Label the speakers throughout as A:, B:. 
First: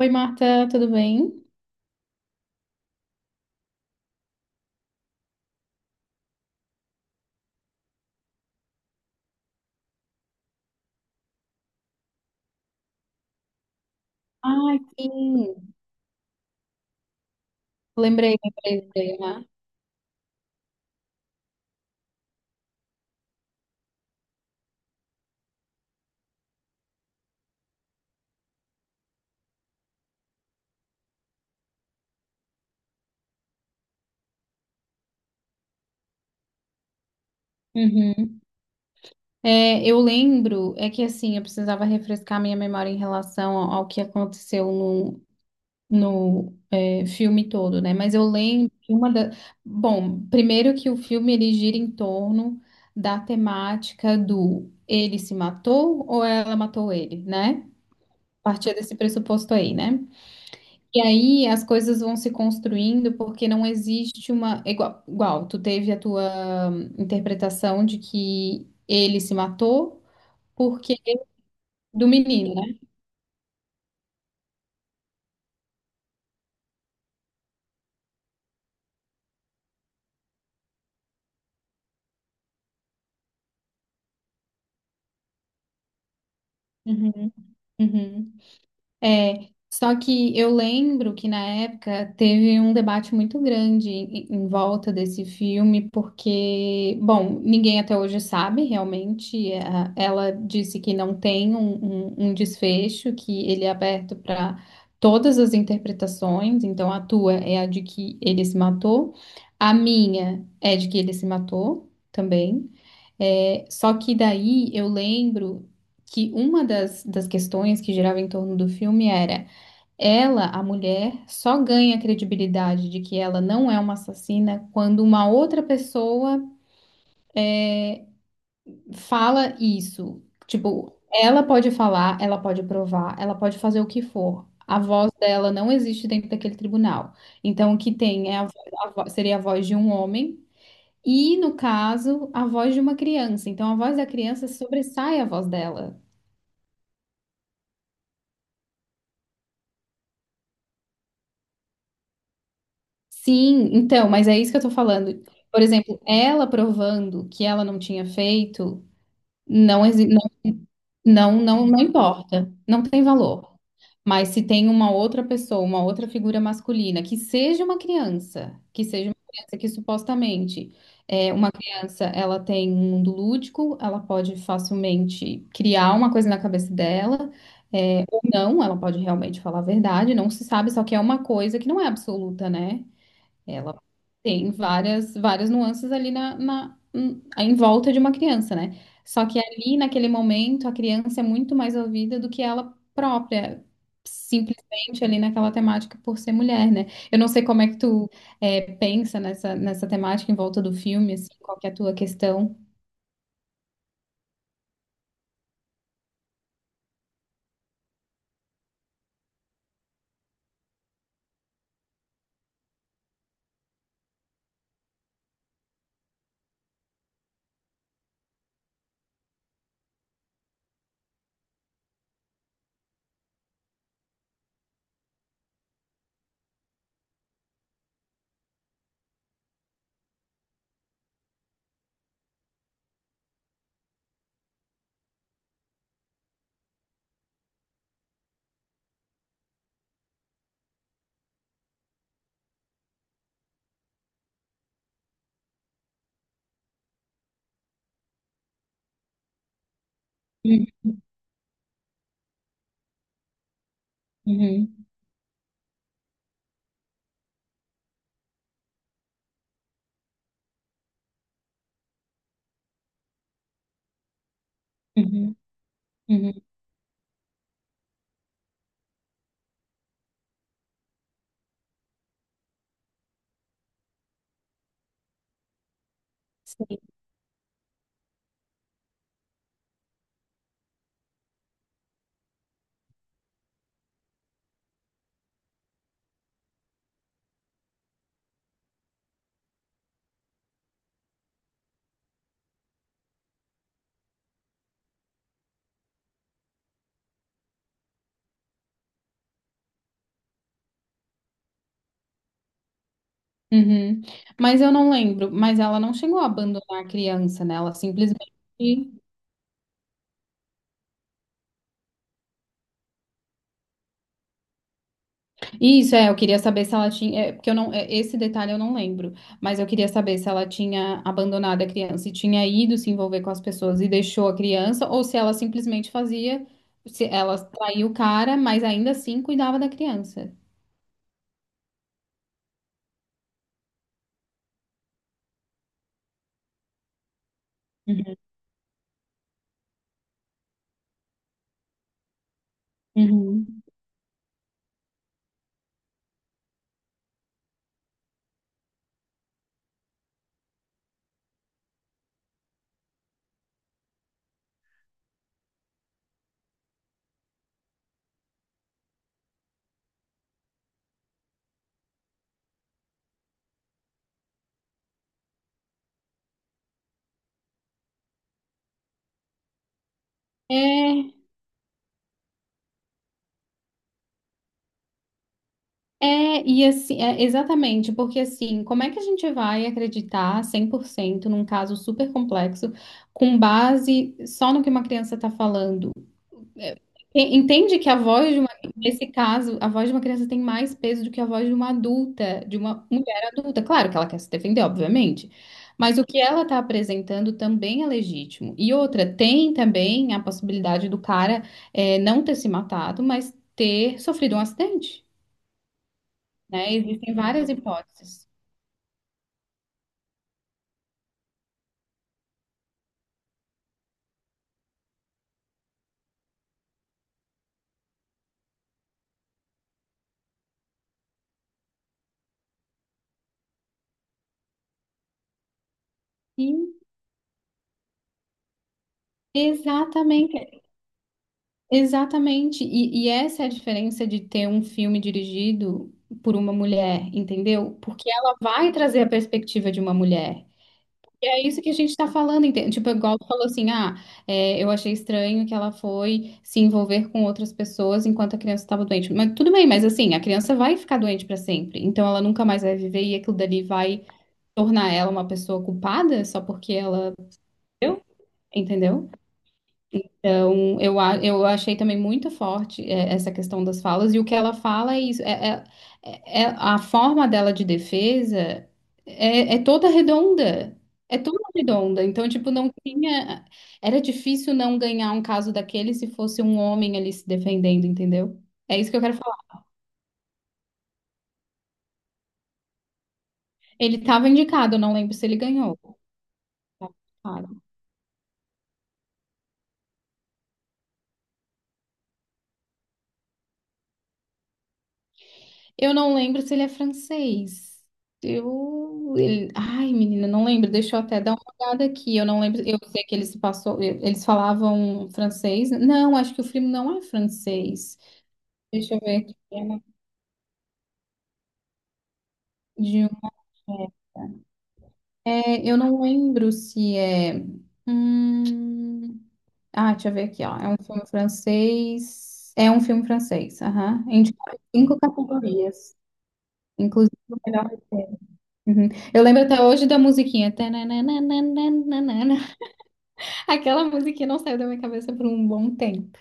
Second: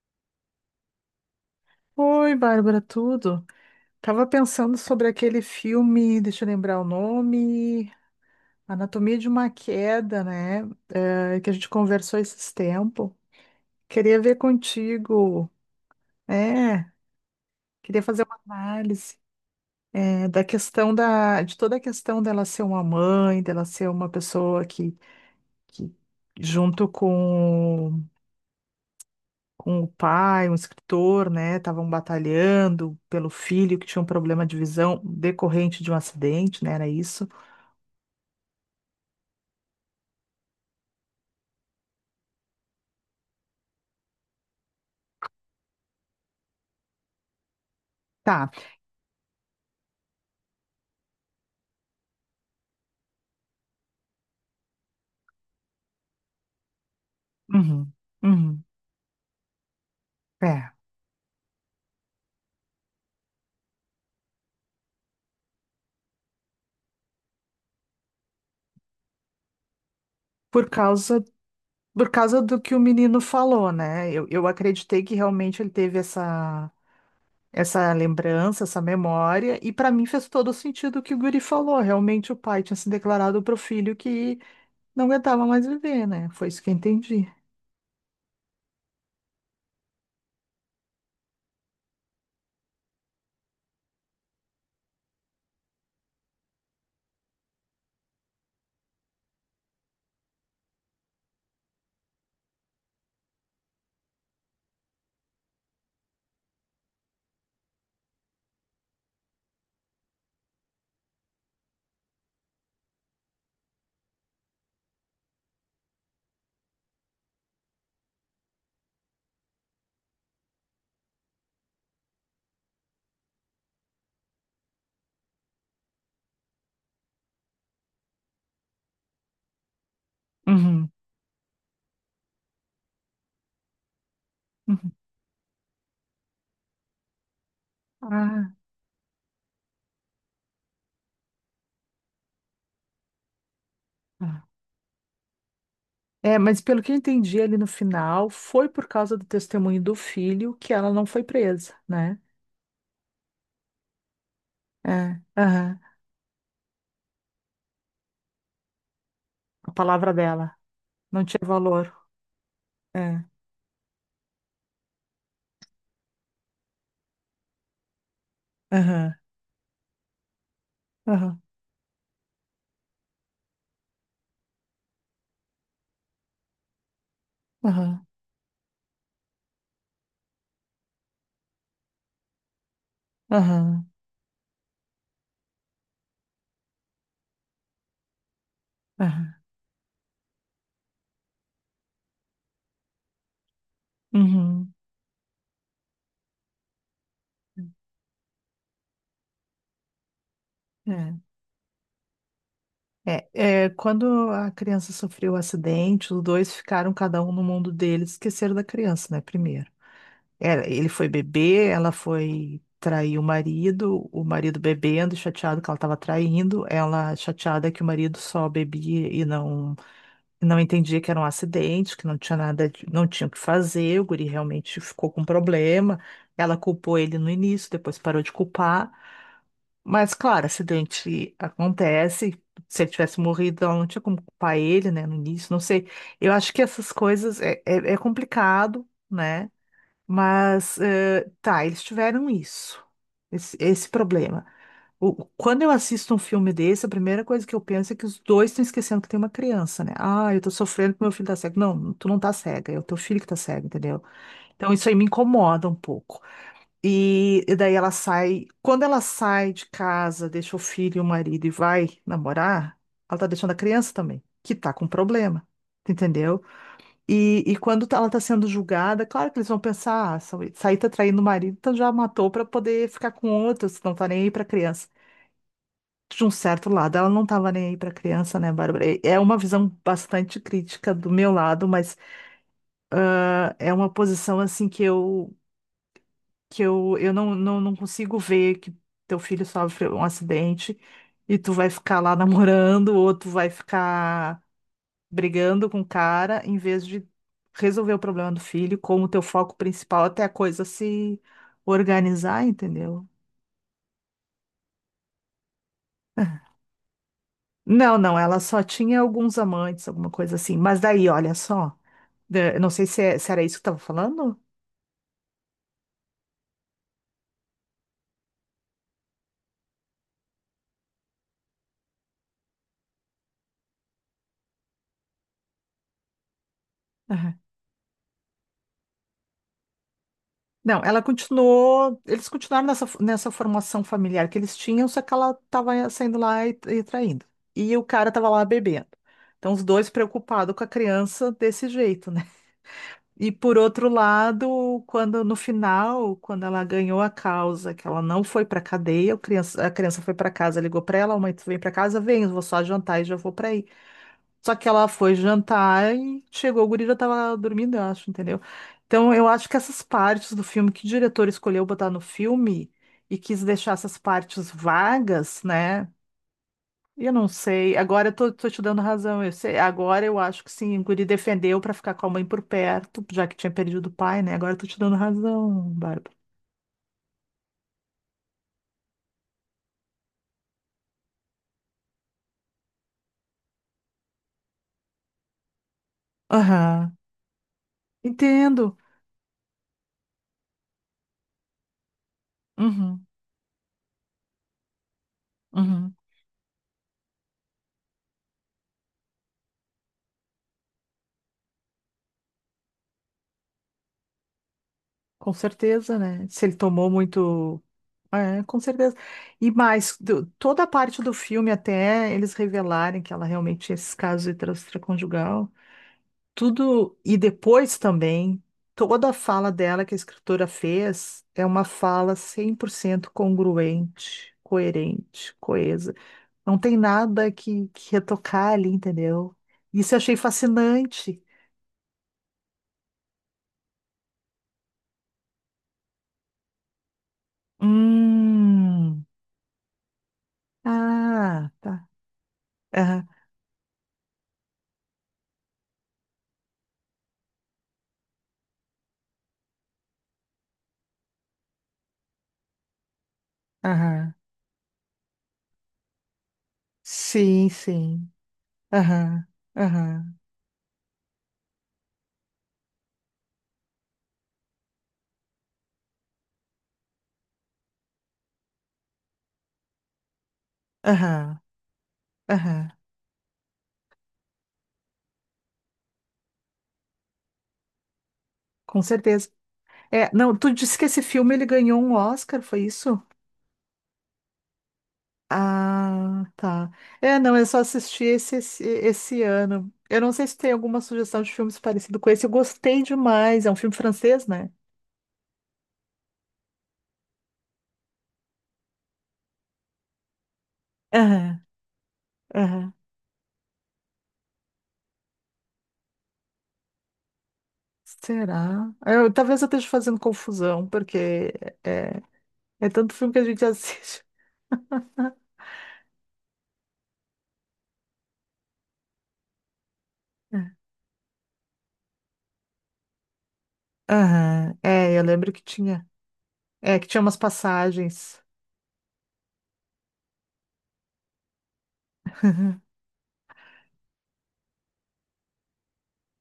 A: Oi, Marta, tudo bem?
B: Oi, Bárbara, tudo? Tava pensando sobre aquele filme, deixa eu lembrar o nome, Anatomia de uma Queda, né? Que a gente conversou esses tempos. Queria ver
A: Ai,
B: contigo,
A: sim.
B: é, queria fazer
A: Lembrei,
B: uma
A: lembrei, lembrei,
B: análise
A: né?
B: da questão de toda a questão dela ser uma mãe, dela ser uma pessoa que junto com o pai, um escritor, né? Estavam batalhando pelo filho que tinha um problema de visão decorrente de um acidente, né? Era isso.
A: Uhum. É, eu lembro, é que assim, eu precisava refrescar minha memória em relação ao que aconteceu no filme todo, né? Mas eu
B: Tá.
A: lembro que uma da. Bom, primeiro que o filme ele gira em torno da temática do ele se matou ou ela matou ele, né?
B: Uhum.
A: A
B: Uhum.
A: partir desse pressuposto aí, né?
B: É.
A: E aí as coisas vão se construindo porque não existe uma. Igual, tu teve a tua interpretação de que ele se matou
B: Por
A: porque
B: causa,
A: do
B: por causa
A: menino,
B: do
A: né?
B: que o menino falou, né? Eu acreditei que realmente ele teve Essa lembrança, essa memória, e para mim fez todo sentido o que o Guri falou. Realmente o pai tinha se declarado pro filho que não aguentava mais viver, né? Foi isso que eu entendi.
A: Uhum, uhum. É, só que eu lembro que na época teve um debate muito grande em volta desse filme, porque, bom, ninguém até hoje sabe realmente. Ela disse que não tem um desfecho, que ele é aberto para todas as interpretações, então a tua é a de que ele se matou, a minha é de que ele se matou também. É, só que daí eu lembro que uma das questões que girava em torno do filme era ela, a mulher, só ganha credibilidade de que ela não é uma assassina quando uma outra pessoa fala isso.
B: Uhum,
A: Tipo, ela pode falar, ela pode provar, ela pode fazer o que for. A
B: uhum.
A: voz dela não existe dentro daquele tribunal. Então, o que tem é
B: Ah,
A: seria a voz de um homem. E, no caso, a voz de uma criança. Então, a voz da
B: tá.
A: criança sobressai a voz dela.
B: É, mas pelo que eu entendi ali no final, foi por causa do testemunho do filho que ela não foi presa, né?
A: Sim, então, mas é isso que eu tô
B: É,
A: falando. Por
B: aham.
A: exemplo, ela provando que ela não tinha feito,
B: A
A: não,
B: palavra
A: não,
B: dela não
A: não,
B: tinha
A: não, não
B: valor.
A: importa, não tem
B: É,
A: valor. Mas se tem uma outra pessoa, uma outra figura masculina, que seja uma criança, que seja
B: aham,
A: uma criança que supostamente é
B: aham,
A: uma criança, ela tem um mundo lúdico, ela pode facilmente criar uma coisa na cabeça dela,
B: aham,
A: ou não, ela pode realmente falar a verdade, não se sabe, só que é uma coisa que não é absoluta, né? Ela
B: aham,
A: tem várias, várias nuances ali na em volta de uma criança, né? Só
B: aham,
A: que ali, naquele momento, a criança é muito mais ouvida do que ela própria,
B: uhum.
A: simplesmente ali naquela temática por ser mulher, né? Eu não sei como é que tu pensa nessa temática em volta do filme, assim, qual que é a tua questão?
B: Quando a criança sofreu o acidente, os dois ficaram cada um no mundo deles, esqueceram da criança, né? Primeiro. Ele foi beber, ela foi trair o marido bebendo, chateado que ela estava traindo, ela chateada que o marido só bebia e não entendia que era um acidente, que não tinha nada, não tinha o que fazer, o guri realmente ficou com problema. Ela culpou ele no início, depois parou de culpar. Mas, claro, acidente acontece. Se ele tivesse morrido, ela não tinha como culpar ele, né, no início, não sei. Eu acho que essas coisas é complicado, né? Mas, tá, eles tiveram isso, esse problema. Quando eu assisto um filme desse, a primeira coisa que eu penso é que os dois estão esquecendo que tem uma criança, né? Ah, eu tô
A: Uhum,
B: sofrendo porque meu filho tá cego. Não, tu não tá cega, é o teu filho que tá cego, entendeu? Então
A: uhum,
B: isso aí me incomoda um pouco. E daí ela sai, quando ela sai de casa, deixa o filho e o marido e vai namorar, ela tá deixando a criança também, que tá com
A: uhum,
B: problema, tu
A: uhum,
B: entendeu? E quando ela está sendo julgada, claro que eles vão pensar, ah, essa aí tá traindo o marido, então já matou para poder ficar com outro, se não tá nem aí para criança. De um certo
A: sim.
B: lado, ela não estava nem aí para criança, né, Bárbara? E é uma visão bastante crítica do meu lado, mas é uma posição assim que eu não, não, não consigo ver que teu filho sofre um acidente e tu vai ficar lá namorando, ou tu vai ficar brigando com o cara em vez de resolver o problema do filho como teu foco principal até a coisa se organizar, entendeu?
A: Uhum. Mas eu não lembro, mas ela não chegou a abandonar a criança, né? Ela
B: Não, não,
A: simplesmente.
B: ela só tinha alguns amantes, alguma coisa assim. Mas daí, olha só, eu não sei se era isso que estava falando.
A: Isso, eu queria saber se ela tinha, porque eu não, esse detalhe eu não lembro, mas eu queria saber se ela tinha abandonado a criança, se tinha ido se envolver com as pessoas e deixou a criança, ou se ela simplesmente fazia, se
B: Aham.
A: ela traiu o cara, mas ainda assim cuidava da criança.
B: Não, ela continuou, eles continuaram nessa formação familiar que eles tinham, só que ela estava saindo lá e traindo. E o cara
A: Uhum.
B: estava lá bebendo. Então, os dois preocupados com a criança desse jeito, né? E por
A: Uhum.
B: outro lado, quando no final, quando ela ganhou a causa, que ela não foi para cadeia, a criança foi para casa, ligou para ela, a mãe, tu vem para casa, vem, eu vou só jantar e já vou para aí. Só que ela foi jantar e chegou, o guri já tava dormindo, eu acho, entendeu? Então eu acho que essas partes do filme que o diretor escolheu botar no filme e quis deixar essas partes vagas, né? Eu não sei. Agora eu tô te dando razão. Eu sei. Agora eu acho que sim, o guri
A: É,
B: defendeu pra ficar com a mãe por perto, já que tinha perdido o pai, né? Agora eu tô te dando razão, Bárbara.
A: é, e assim, exatamente, porque assim, como é que a gente vai acreditar 100% num caso super complexo com base só no que uma criança está falando? é,
B: Aham.
A: entende que a voz de uma,
B: Entendo.
A: nesse caso, a voz de uma criança tem mais peso do que a voz de uma adulta, de uma
B: Uhum,
A: mulher adulta. Claro que ela quer se defender, obviamente,
B: uhum.
A: mas o que ela está apresentando também é legítimo. E outra, tem também a possibilidade do cara não ter se matado, mas ter sofrido um acidente,
B: Com certeza, né? Se ele
A: né?
B: tomou
A: Existem várias
B: muito.
A: hipóteses.
B: É, com certeza. E mais, toda a parte do filme, até eles revelarem que ela realmente tinha esses casos de extraconjugal. Tudo. E depois também, toda a fala dela que a escritora fez é uma fala 100% congruente, coerente, coesa. Não tem
A: Sim,
B: nada que retocar ali, entendeu? Isso eu achei
A: exatamente.
B: fascinante.
A: Exatamente. E, essa é a diferença de ter um filme dirigido por uma mulher, entendeu? Porque ela vai trazer
B: Hum.
A: a perspectiva de uma mulher. E é
B: Ah,
A: isso que a
B: tá.
A: gente está falando, entende? Tipo,
B: Aham,
A: igual tu falou assim, ah, eu achei estranho que ela foi se envolver com outras pessoas enquanto a criança estava doente. Mas tudo bem, mas assim, a criança vai ficar doente para sempre. Então ela nunca mais vai viver e aquilo dali vai
B: aham.
A: tornar ela uma pessoa culpada só porque ela,
B: Sim,
A: entendeu?
B: sim.
A: Entendeu?
B: Aham, aham,
A: Então, eu achei também muito forte essa questão das falas, e o que ela fala é isso, a forma dela de defesa é toda redonda, é toda
B: aham,
A: redonda, então, tipo, não
B: aham.
A: tinha, era difícil não ganhar um caso daquele se fosse um homem ali se defendendo, entendeu? É
B: Com
A: isso que eu quero
B: certeza.
A: falar.
B: É, não, tu disse que esse filme ele ganhou um Oscar, foi isso?
A: Ele estava indicado, eu não lembro se ele ganhou.
B: Ah, tá. É, não,
A: Tá?
B: eu só assisti esse ano. Eu não sei se tem alguma sugestão de filmes parecido com esse. Eu gostei demais. É um filme francês, né?
A: Eu não lembro se ele é francês. Eu. Ai, menina, não lembro. Deixa eu até dar uma
B: Aham,
A: olhada aqui. Eu não lembro.
B: aham.
A: Eu sei que eles passou. Eles falavam francês. Não, acho que o filme não é francês.
B: Será?
A: Deixa eu
B: Eu-
A: ver aqui.
B: talvez eu esteja
A: É
B: fazendo confusão, porque é, é tanto
A: De
B: filme que a
A: um.
B: gente assiste.
A: Eu não lembro se é. Hum. Ah, deixa eu ver
B: É.
A: aqui, ó. É um filme francês. É um filme francês. Aham.
B: Aham.
A: Indicado em
B: É,
A: cinco
B: eu lembro que tinha.
A: categorias,
B: É, que tinha
A: inclusive
B: umas
A: o melhor.
B: passagens.
A: Uhum. Eu lembro até hoje da musiquinha. Tananana. Aquela musiquinha não saiu da minha cabeça por um bom tempo.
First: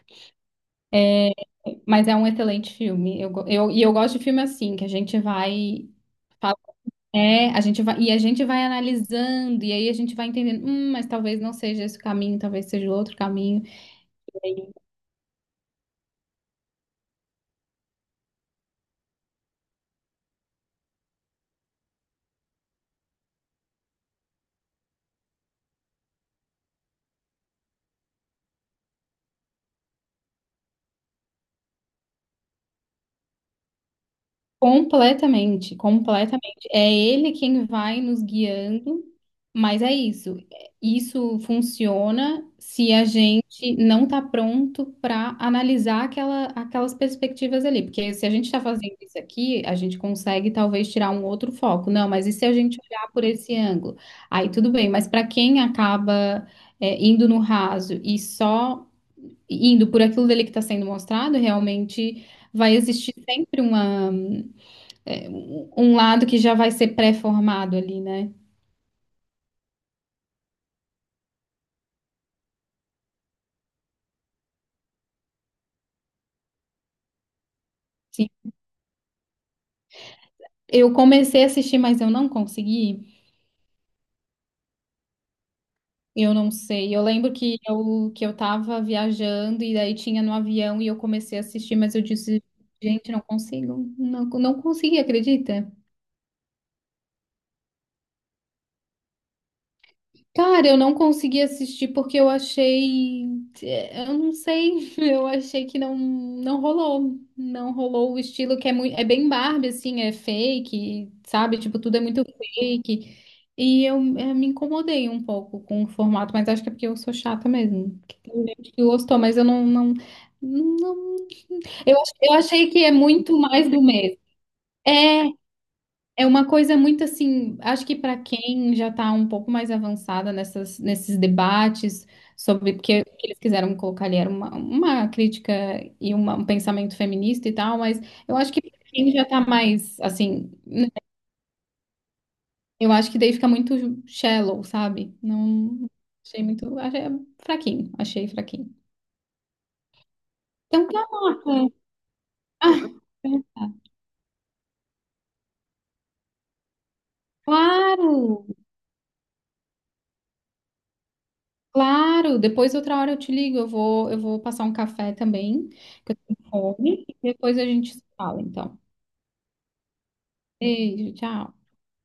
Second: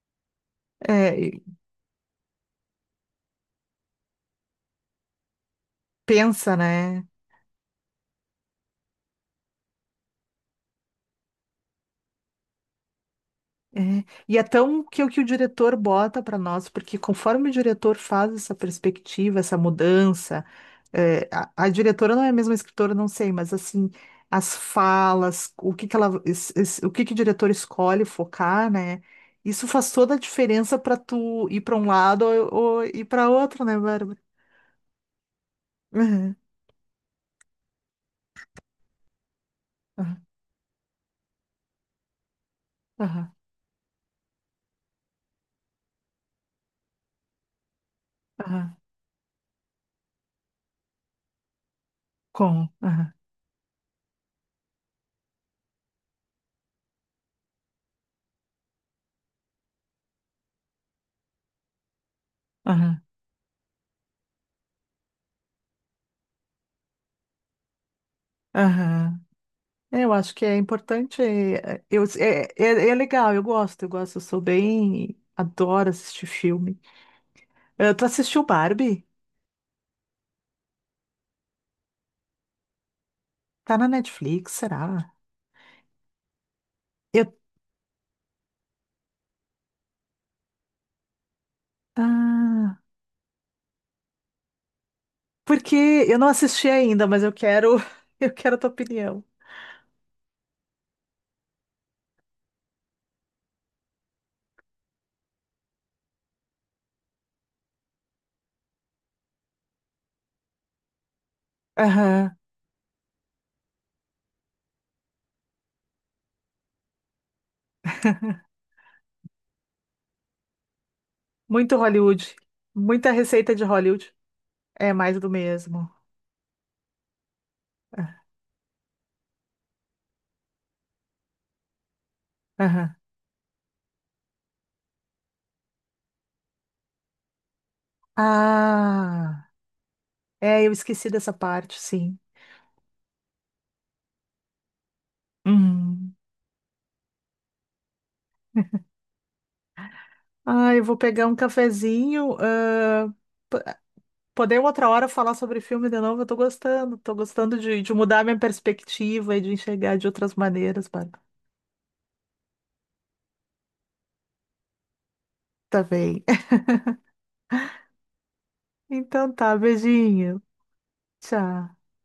B: É, e
A: Mas é um excelente filme. Eu, go- eu, e eu gosto de filme assim, que a gente vai.
B: pensa,
A: fala-
B: né?
A: É, a gente vai, e a gente vai analisando, e aí a gente vai entendendo, mas talvez não seja esse o caminho, talvez seja outro caminho.
B: É, e é tão que o diretor bota para nós, porque conforme o diretor faz essa perspectiva, essa mudança, a diretora não é a mesma escritora, não sei, mas assim, as falas, o que que ela, o que que o diretor escolhe focar, né? Isso faz toda a diferença para tu ir para um lado ou ir para outro, né, Bárbara?
A: Completamente,
B: Aham,
A: completamente. É ele quem vai nos guiando, mas é
B: aham,
A: isso. Isso funciona se a
B: aham,
A: gente não está pronto para analisar aquelas perspectivas ali. Porque se a gente está
B: aham,
A: fazendo isso aqui, a gente consegue talvez tirar um outro foco. Não, mas e se a gente olhar
B: aham,
A: por esse ângulo? Aí tudo bem, mas para quem acaba, indo no raso e só indo por aquilo dele que está sendo mostrado, realmente vai
B: aham,
A: existir sempre um lado que já vai ser pré-formado ali, né?
B: aham. É, eu acho que é importante. É legal, eu gosto, eu sou bem. Adoro assistir filme. Tu
A: Sim.
B: assistiu Barbie?
A: Eu comecei a assistir, mas eu não consegui.
B: Tá na Netflix, será?
A: Eu não sei. Eu
B: Eu,
A: lembro que que eu tava viajando e daí tinha no avião e eu comecei a assistir, mas eu disse,
B: ah,
A: gente, não consigo. Não, não consegui, acredita?
B: porque eu não assisti ainda, mas eu quero, eu quero a tua opinião.
A: Cara, eu não consegui assistir porque eu achei, eu não sei, eu achei que não rolou, não rolou o estilo que é muito, é bem Barbie assim, é fake, sabe? Tipo, tudo é muito
B: Aham.
A: fake. E eu me incomodei um pouco com o formato, mas acho que é porque eu sou chata mesmo. Que Tem gente que gostou, mas eu não, não, não.
B: Muito
A: Eu, ach-
B: Hollywood.
A: eu achei que é
B: Muita
A: muito
B: receita de
A: mais do
B: Hollywood.
A: mesmo.
B: É mais
A: É,
B: do mesmo.
A: é, uma coisa muito assim, acho que para
B: Ah,
A: quem já está um pouco mais avançada nesses debates sobre
B: aham.
A: porque o que eles quiseram colocar ali era uma crítica e um pensamento feminista e tal, mas eu acho que para quem já está
B: Ah,
A: mais assim,
B: eu esqueci dessa parte, sim.
A: eu acho que daí fica muito shallow, sabe? Não
B: Uhum.
A: achei muito, achei fraquinho, achei fraquinho.
B: Ah, eu
A: Então,
B: vou
A: tá,
B: pegar um
A: Marta.
B: cafezinho.
A: Ah, tá.
B: Poder outra hora falar sobre filme de novo, eu tô gostando. Tô gostando de mudar minha
A: Claro.
B: perspectiva e de enxergar de outras maneiras, Bárbara.
A: Claro, depois outra hora eu te ligo, eu vou passar um café também,
B: Tá
A: que eu
B: bem.
A: tenho fome, e depois a gente se fala, então.
B: Então tá, beijinho.
A: Beijo, tchau.
B: Tchau.